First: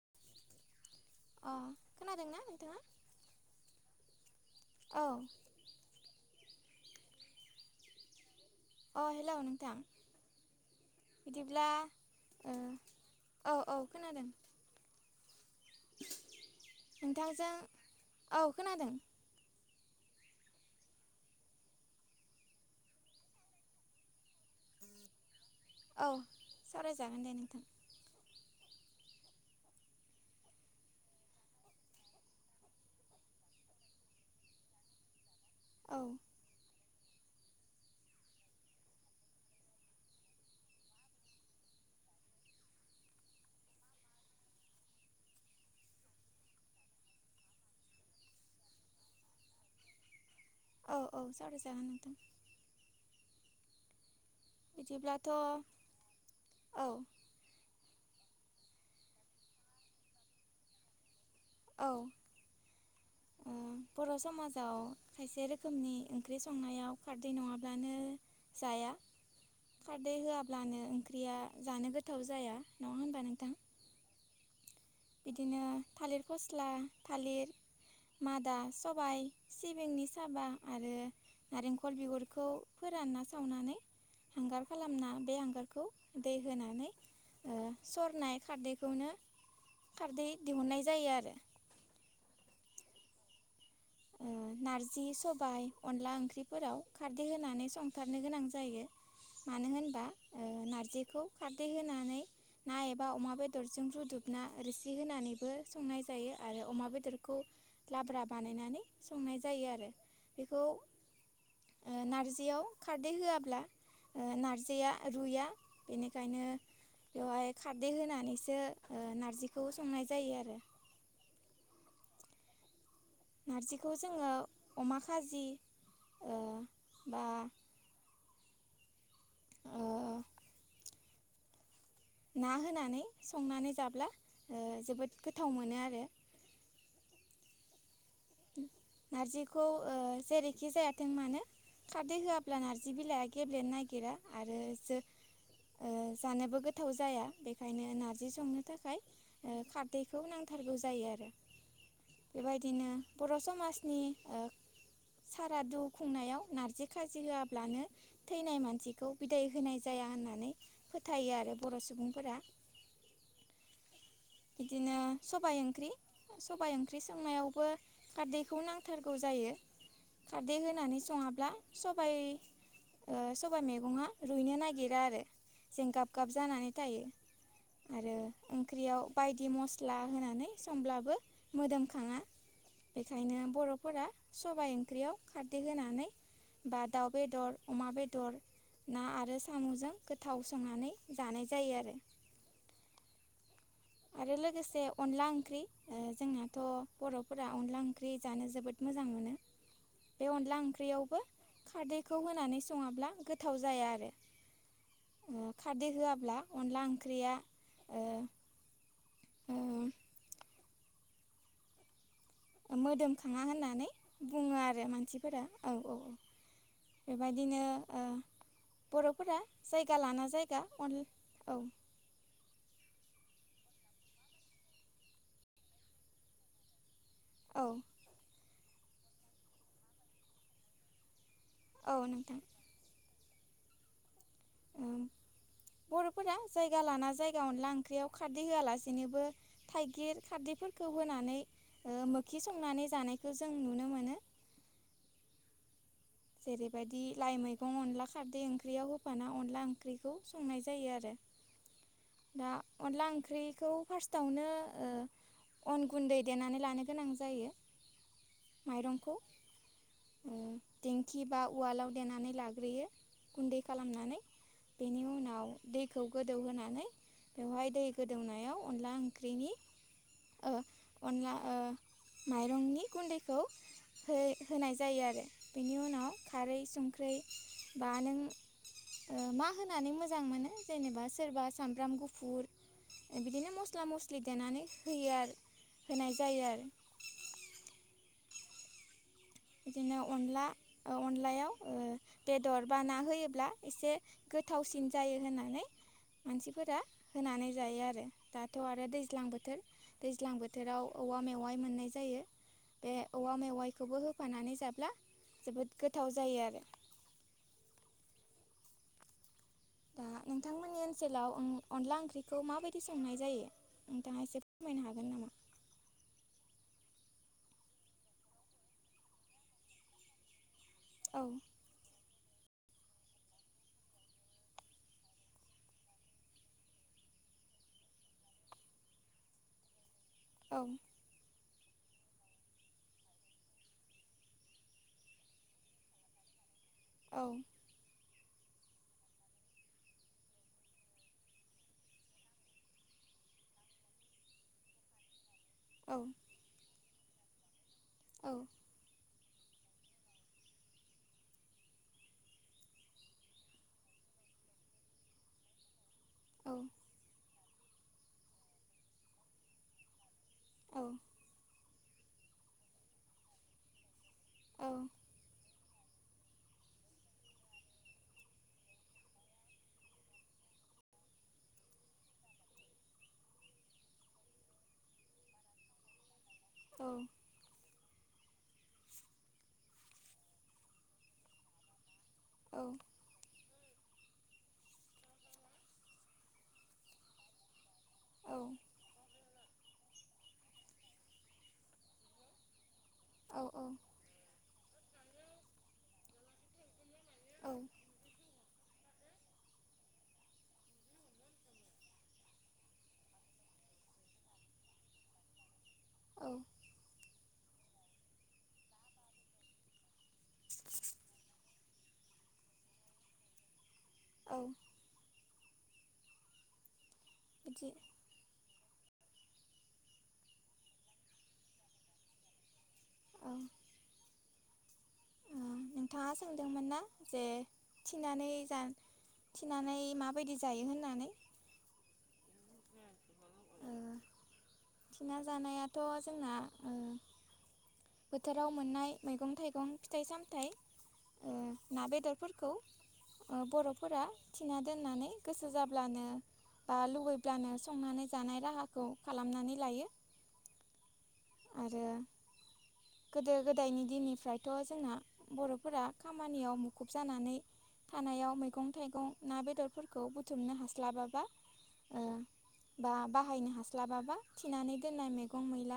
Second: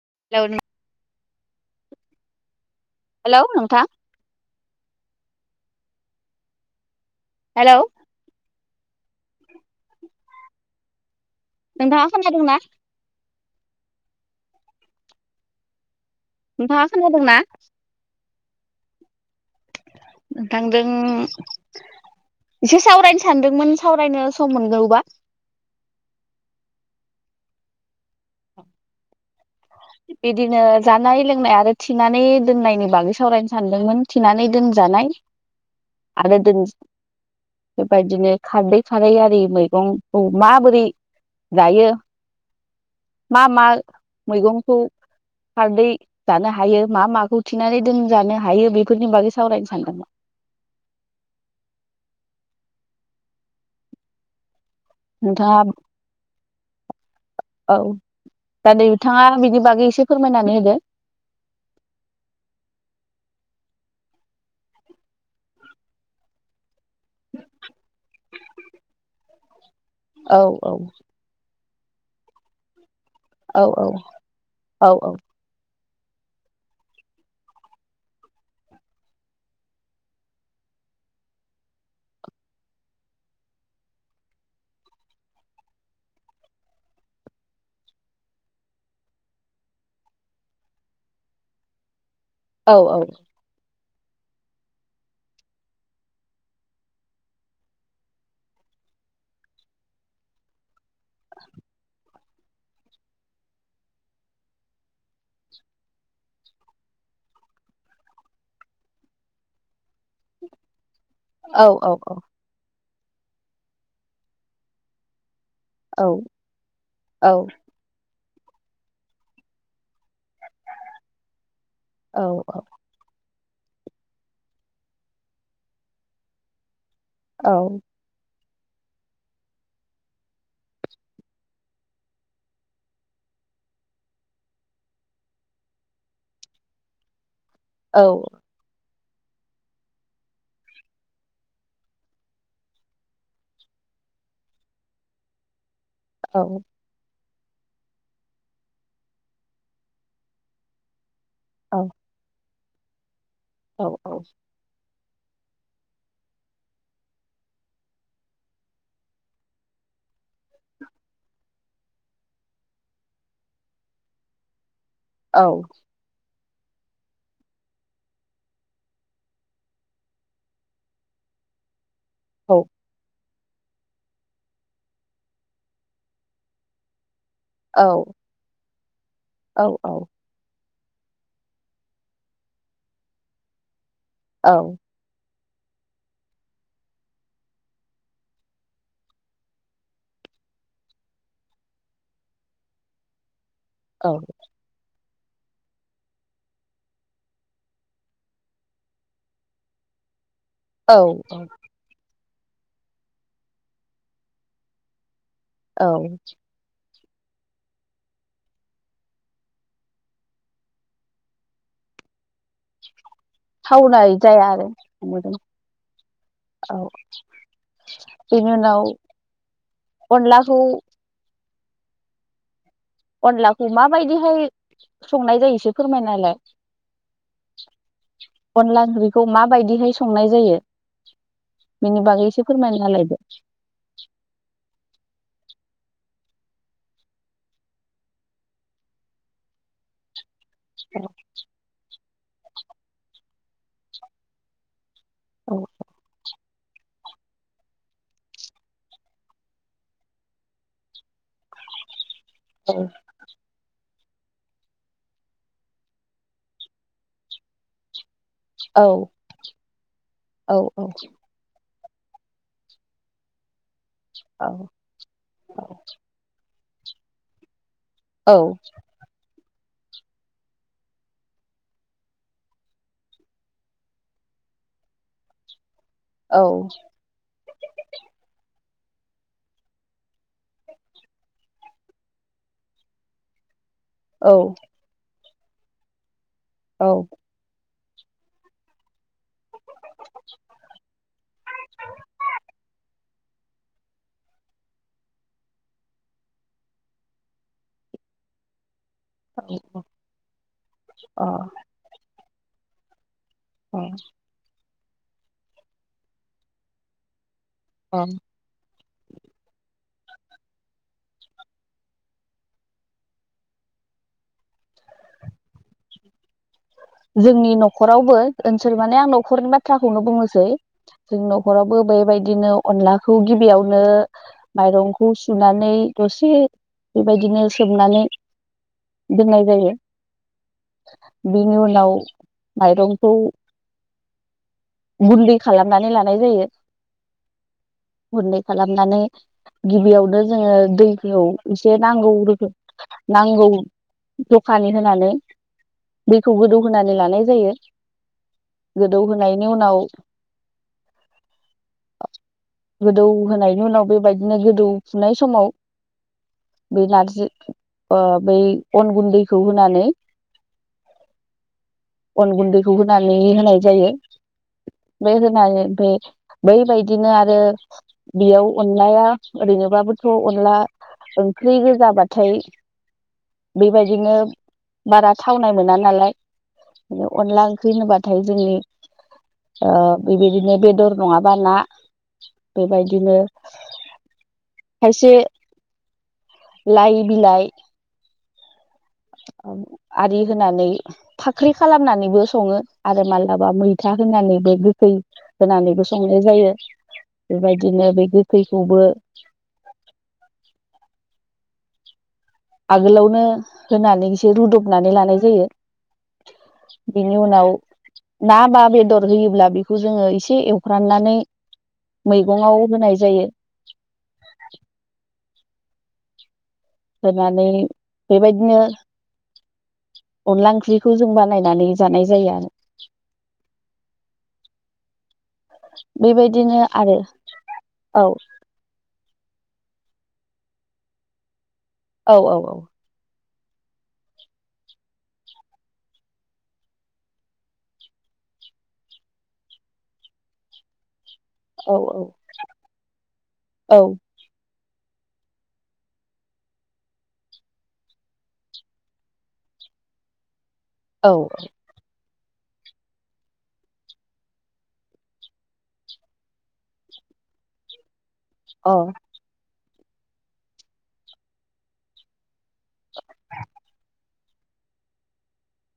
[unintelligible] [inaudible] खोनादोंना नोंथाङा? हेलौ नोंथां। औ हेलौ। अ हेलौ नोंथां। बिदिब्ला नोंथाङा ओ खोनादोंना? औ औ खोनादों। नोंथाङा खोनादोंना? नोंथांजों औ खोनादों। नोंथांजों एसे सावरायनो सानदोंमोन सावरायनो सम मोनगौबा? औ सावरायजागोन दे नोंथां। बिदिनो जानाय लोंनाय आरो थिनानै दोननायनि बागै सावरायनो सानदोंमोन थिनानै दोनजा जानाय औ आरो दोनज बेबायदिनो खारदै खारै आरि मैगंखौ माबोरै जायो मा मा मैगंखौ खारदै जानो हायो मा माखौ थिनानै दोनजानो हायो बेफोरनि बागै सावरायनो सानदोंमोन। औ औ सावराय जागोन नोंथां। बिदिब्लाथ' नोंथाङा औ। औ दा दै थाङा बिनि बागै एसे फोरमायनानै होदो। औ बर' समाजाव खायसे रोखोमनि ओंख्रि संनायाव खारदै नङाब्लानो जाया खारदै औ औ होआब्लानो ओंख्रिया जानो गोथाव जाया। नङा होनबा नोंथां औ औ बिदिनो थालिर फस्ला थालिर मादा सबाइ सिबिंनि साबा आरो नारेंखल बिगुरखौ फोरानना सावनानै हांगार खालामना बे हांगारखौ दै होनानै ओ सरनाय खारदैखौनो खारदै दिहुननाय जायो आरो। औ-औ [inaudible] नारजि सबाय अनला ओंख्रिफोराव खारदै होनानै संथारनो गोनां जायो मानो होनबा ओ नारजिखौ खारदै होनानै ना एबा अमा बेदरजों रुदुबना रोसि होनानैबो संनाय जायो आरो अमा बेदरखौ लाब्रा बानायनानै संनाय जायो आरो बेखौ ओ औ-औ-औ नारजियाव खारदै होआब्ला ओ नारजिया रुइया औ बेनिखायनो औ बेवहाय खारदै होनानैसो नारजिखौबो संनाय जायो आरो औ-औ नारजिखौ जोङो अमा खाजि ओ बा औ ओ ना होनानै संनानै जाब्ला ओ जोबोद गोथाव मोनो आरो [inaudible] औ नारजिखौ ओ जेरैखि जायाथों मानो खारदै होआब्ला नार्जि बिलाइआ गेब्लेनो नागिरा आरो जो ओ जानोबो गोथाव जाया बेखायनो नारजि संनो थाखाय ओ खारदैखौ नांथारगौ जायो आरो औ बेबायदिनो बर औ समाजनि ओ सारादु खुंनायाव नारजि खाजि होआब्लानो थैनाय मानसिखौ बिदाय होनाय जाया होननानै फोथायो आरो बर सुबुंफोरा बिदिनो सबाइ ओंख्रि सबाइ ओंख्रि संनायावबो खारदैखौ नांथारगौ जायो खारदै होनानै सङाब्ला सब औ बाय मैगङा रुइनो नागिरा आरो जों गाब गाब जानानै थायो आरो ओंख्रियाव बायदि मस्ला होनानै समब्लाबो मोदोमखाङा बेखायनो बर फोरा सबाइ ओंख्रियाव खारदै होनानै बा दाउ बेदर अमा बेदर ना आरो साम जों गोथाव संनानै जानाय जायो आरो औ आरो लोगोसे अनला ओंख्रि ओ जोंनाथ बर फोरा अनला ओंख्रि जानो जोबोद मोजां मोनो [inaudible] बे अनला औ ओंख्रियावबो खारदैखौ होनानै सङाब्ला गोथाव जाया आरो ओ खारदै औ होआब्ला अनला ओंख्रिया ओ ओ मोदोमखाङा होननानै थावनाय जाया बुङो आरो मोदोम। मानसिफोरा औ औ-औ औ बेबायदिनो ओ बेनि उनाव बर फोरा जायगा लाना अनलाखौ जायगा अन औ अनलाखौ माबायदिहाय संनाय जायो इसे फोरमायना होलाय औ अनला ओंख्रिखौ माबायदिहाय संनाय जायो औ बेनि बागै नोंथां एसे फोरमायनालायदो [inaudible] [inaudible] बरफोरा जायगा लाना जायगा अनला ओंख्रियाव खारदै होआलासेनोबो थाइगिर खारदै फोरखौ होनानै मोखि संनानै जानायखौ जों नुनो मोनो [inaudible] जेरैबायदि लाइ मैगं अनला खारदै ओंख्रियाव होफाना अनला ओंख्रिखौ संनाय जायो आरो दा अनला ओंख्रैखौ फार्स्टआवनो ओ अन गुन्दै देनानै लानो गोनां जायो। औ माइरंखौ ओ औ देंखिबा उवालाव देनानै लाग्रोयो गुन्दै खालामनानै औ बेनि उनाव दैखौ गोदौहोनानै बेवहाय दै औ गोदौनायाव अनला ओंख्रिनि ओ अनला ओ माइरंनि गुन्दैखौ हो-होनाय जायो आरो बेनि उनाव औ खारै संख्रै बा नों ओ मा होनानै मोजां मोनो जेनेबा सोरबा सामब्राम गुफुर बिदिनो मस्ला मस्लि औ देनानै होयो आरो होनाय जायो आरो औ बिदिनो अनला औ अनलायाव ओ बेदर बा ना होयो ब्ला एसे गोथावसिन जायो होननानै मानसिफोरा होनानै जायो आरो दाथ' आरो दैज्लां बोथोर दैज्लां बोथोराव औवा औ अ मेवाइ मोननाय जायो बे औवा अ मेवाइखौबो होफानानै जाब्ला जोबोद गोथाव जायो आरो ओं दा नोंथांमोननि ओनसोलाव अनला ओंख्रिखौ माबायदि संनाय जायो नोंथाङा एसे फोरमायनो हागोन नामा? [inaudible] जोंनि न'खरावबो ओनसोल माने आं न'खरनि बाथ्राखौनो बुंनोसै जोंनि औ न'खरावबो बेबाय दिनो अनलाखौ गिबियावनो माइरंखौ सुनानै दसे बेबायदिनो सोमनानै दोननाय जायो। औ नाव माइरंखौ गुन्दै खालामनानै लानाय जायो। औ गुन्दै खालामनानै गिबियावनो जोङो दैखौ एसे नांगौ रोखो नांगौ जखानि होनानै औ दैखौ गोदौ होनानै लानाय जायो औ गोदौ होनाय नि उनाव गोदौ होनायनि उनाव बेबायदिनो गोदौफुनाय समाव औ बे नारजि ओ बै अन गुन्दैखौ होनानै औ अन गुन्दैखौ होनानै होनाय जायो औ बै होनानै बे बैबायदिनो आरो बेयाव अनलाया ओरैनोबाबोथ' अनला ओंख्रि गोजाबाथाय बेबायदिनो बारा थावनाय मोना नालाय अनला ओंख्रि होनोबा थाय जोंनि ओ बेबायदिनो बेदर नङाबा ना बेबायदिनो खायसे लाइ बिलाइ आरि होनानै फाख्रि खालामनानैबो सङो आरो मालाबा औ मैथा होनानैबो गोखै होनानैबो संनाय जायो। औ बेबायदिनो बे गोखैखौबो आगोलावनो होनानै एसे रुदबनानै लानाय जायो। औ बिनि उनाव ना बा बेदर होयोब्ला बेखौ जोङो एसे एवफ्रामनानै मैगंआव होनाय जायो। औ होनानै बिदि बेबायदिनो अनला ओंख्रिखौ जों बानायनानै जानाय जायो आरो औ ओ नोंथाङा बेबायदिनो सोंदोंमोन ना आरो जे औ थिनानै जानो थिनानै माबायदि जायो होननानै औ औ औ थिनानै जानायाथ' जोंना ओ बोथोराव मोननाय मैगं थाइगं फिथाइ सामथायाइ ओ औ ना बेदरफोरखौ ओ औ बर'फोरा थिना दोननानै गोसो जाब्लानो बा लुबैब्लानो संनानै जानाय राहाखौ खालामनानै लायो औ आरो गोदो गोदायनि दिननिफ्रायथ' जोंना बर'फोरा खामानियाव मुखुब जानानै खानायाव मैगं औ थाइगं ना बेदरफोरखौ बुथुमनो हास्लाबाबा ओ बा बाहायनो हास्लाबाबा थिनानै दोननाय मैगं मैला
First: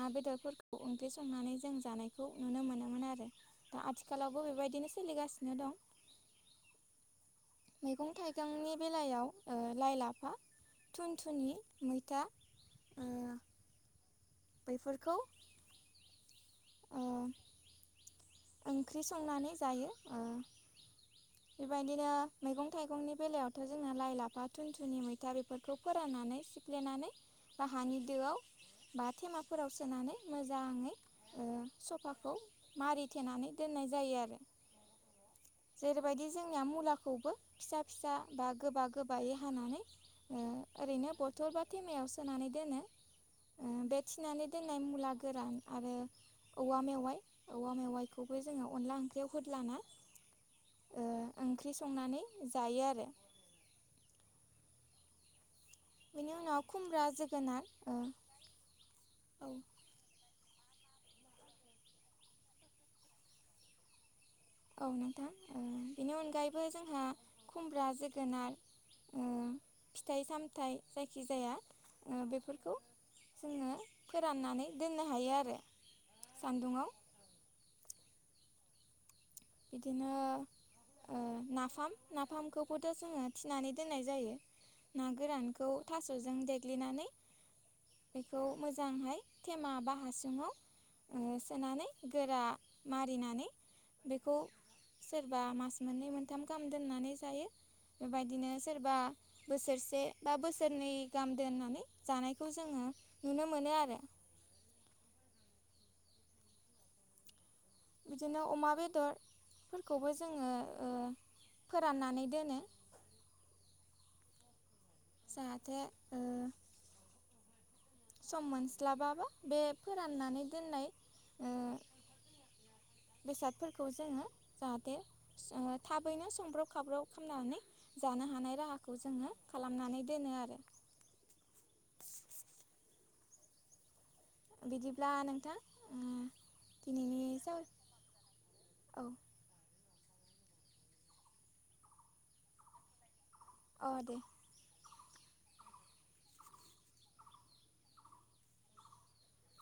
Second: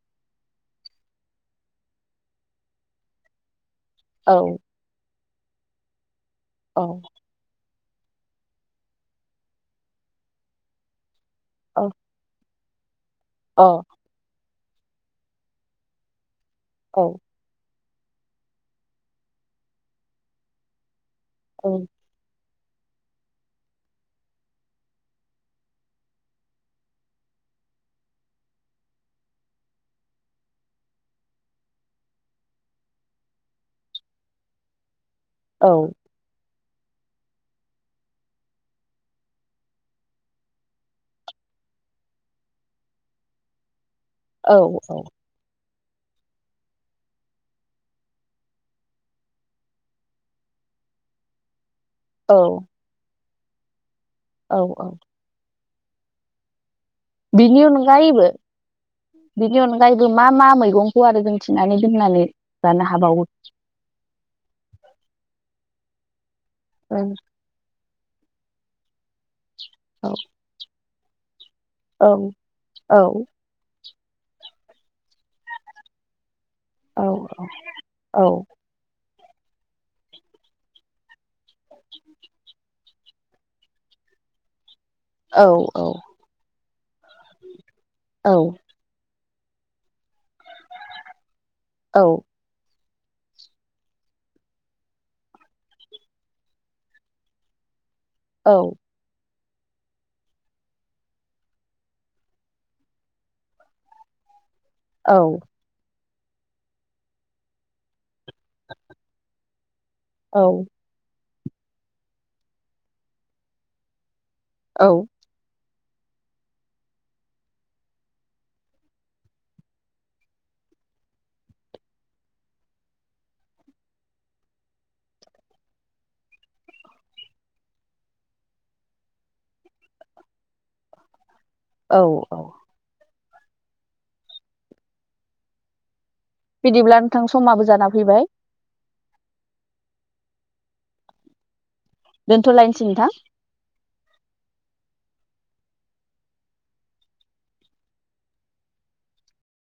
ना बेदरफोरखौ ओंख्रि संनानै जों जानायखौ नुनो मोनोमोन आरो दा अ आथिखालावबो औ बेबायदिनो सोलिगासिनो दं औ मैगं थाइगंनि बेलायाव ओ लाइ लाफा थुनथुनि मैथा ओ अ बैफोरखौ ओ औ ओंख्रि संनानै जायो ओ बेबायदिनो मैगं थाइगंनि बेलायावथ' जोंङो लाइ लाफा थुनथुनि मैथा बेफोरखौ फोराननानै सिफ्लेनानै बा हानि दोआव बा थेमाफोराव सोनानै मोजाङै ओ सफाखौ मारिथेनानै दोननाय जायो आरो जेरैबायदि जों जोंनि मुलाखौबो फिसा फिसा बा गोबा गोबायै हानानै ओ ओरैनो बरथ सोरलबा थेमायाव सोनानै दोनो ओ बे थिनानै दोननाय मुला गोरान आरो औवा मेवाइ औवा मेवाइखौबो जोङो अनला ओंख्रियाव होद्लाना ओ ओंख्रि संनानै औ जायो आरो औ औ बिनि उनाव खुमब्रा बिनि जोगोनार ओ अनगायैबो औ बिनि अनगायैबो मा मा मैगं आरो जों थिनानै दोननानै जानो हाबावो औ नोंथां ओ बेनि अनगायै उ गोनार ओ औ फिथाइ सामथाइ जायखिजाया ओ औ बेफोरखौ औ जोङो फोराननानै दोननो हायो आरो सान्दुंङआव औ औ बिदिनो ओ नाफाम नाफामखौबोथ' जोङो थिनानै दोननाय जायो ना औ गोरानखौ थास'जों देग्लिनानै औ बेखौ मोजांहाय थेमा बा हासुङाव ओ सोनानै औ गोरा मारिनानै बेखौ सोरबा मास मोननै मोनथाम गाहाम दोननानै जायो बेबायदिनो औ सोरबा बोसोरसे बा बोसोरनै गाहाम दोननानै जानायखौ जोङो नुनो मोनो आरो औ। बिदिनो अमा बेदरफोरखौबो औ जोङो ओ फोराननानै दोनो। औ। जाहाथे ओ सम मोनस्लाबाबा बे फोराननानै दोननाय ओ [unintelligible] बेसादफोरखौ जोङो जाहाथे ओ थाबैनो संब्रब खावब्रब फुननानै जा नो हानाय राहाखौ जोङो खालामनानै दोनो आरो। औ औ। बिदिब्ला नोंथां उम। बिदिब्ला नोंथां दिनैनि साव समाबो जाना फैबाय। औ। दोनथ'लायनोसै नोंथां। अ दे।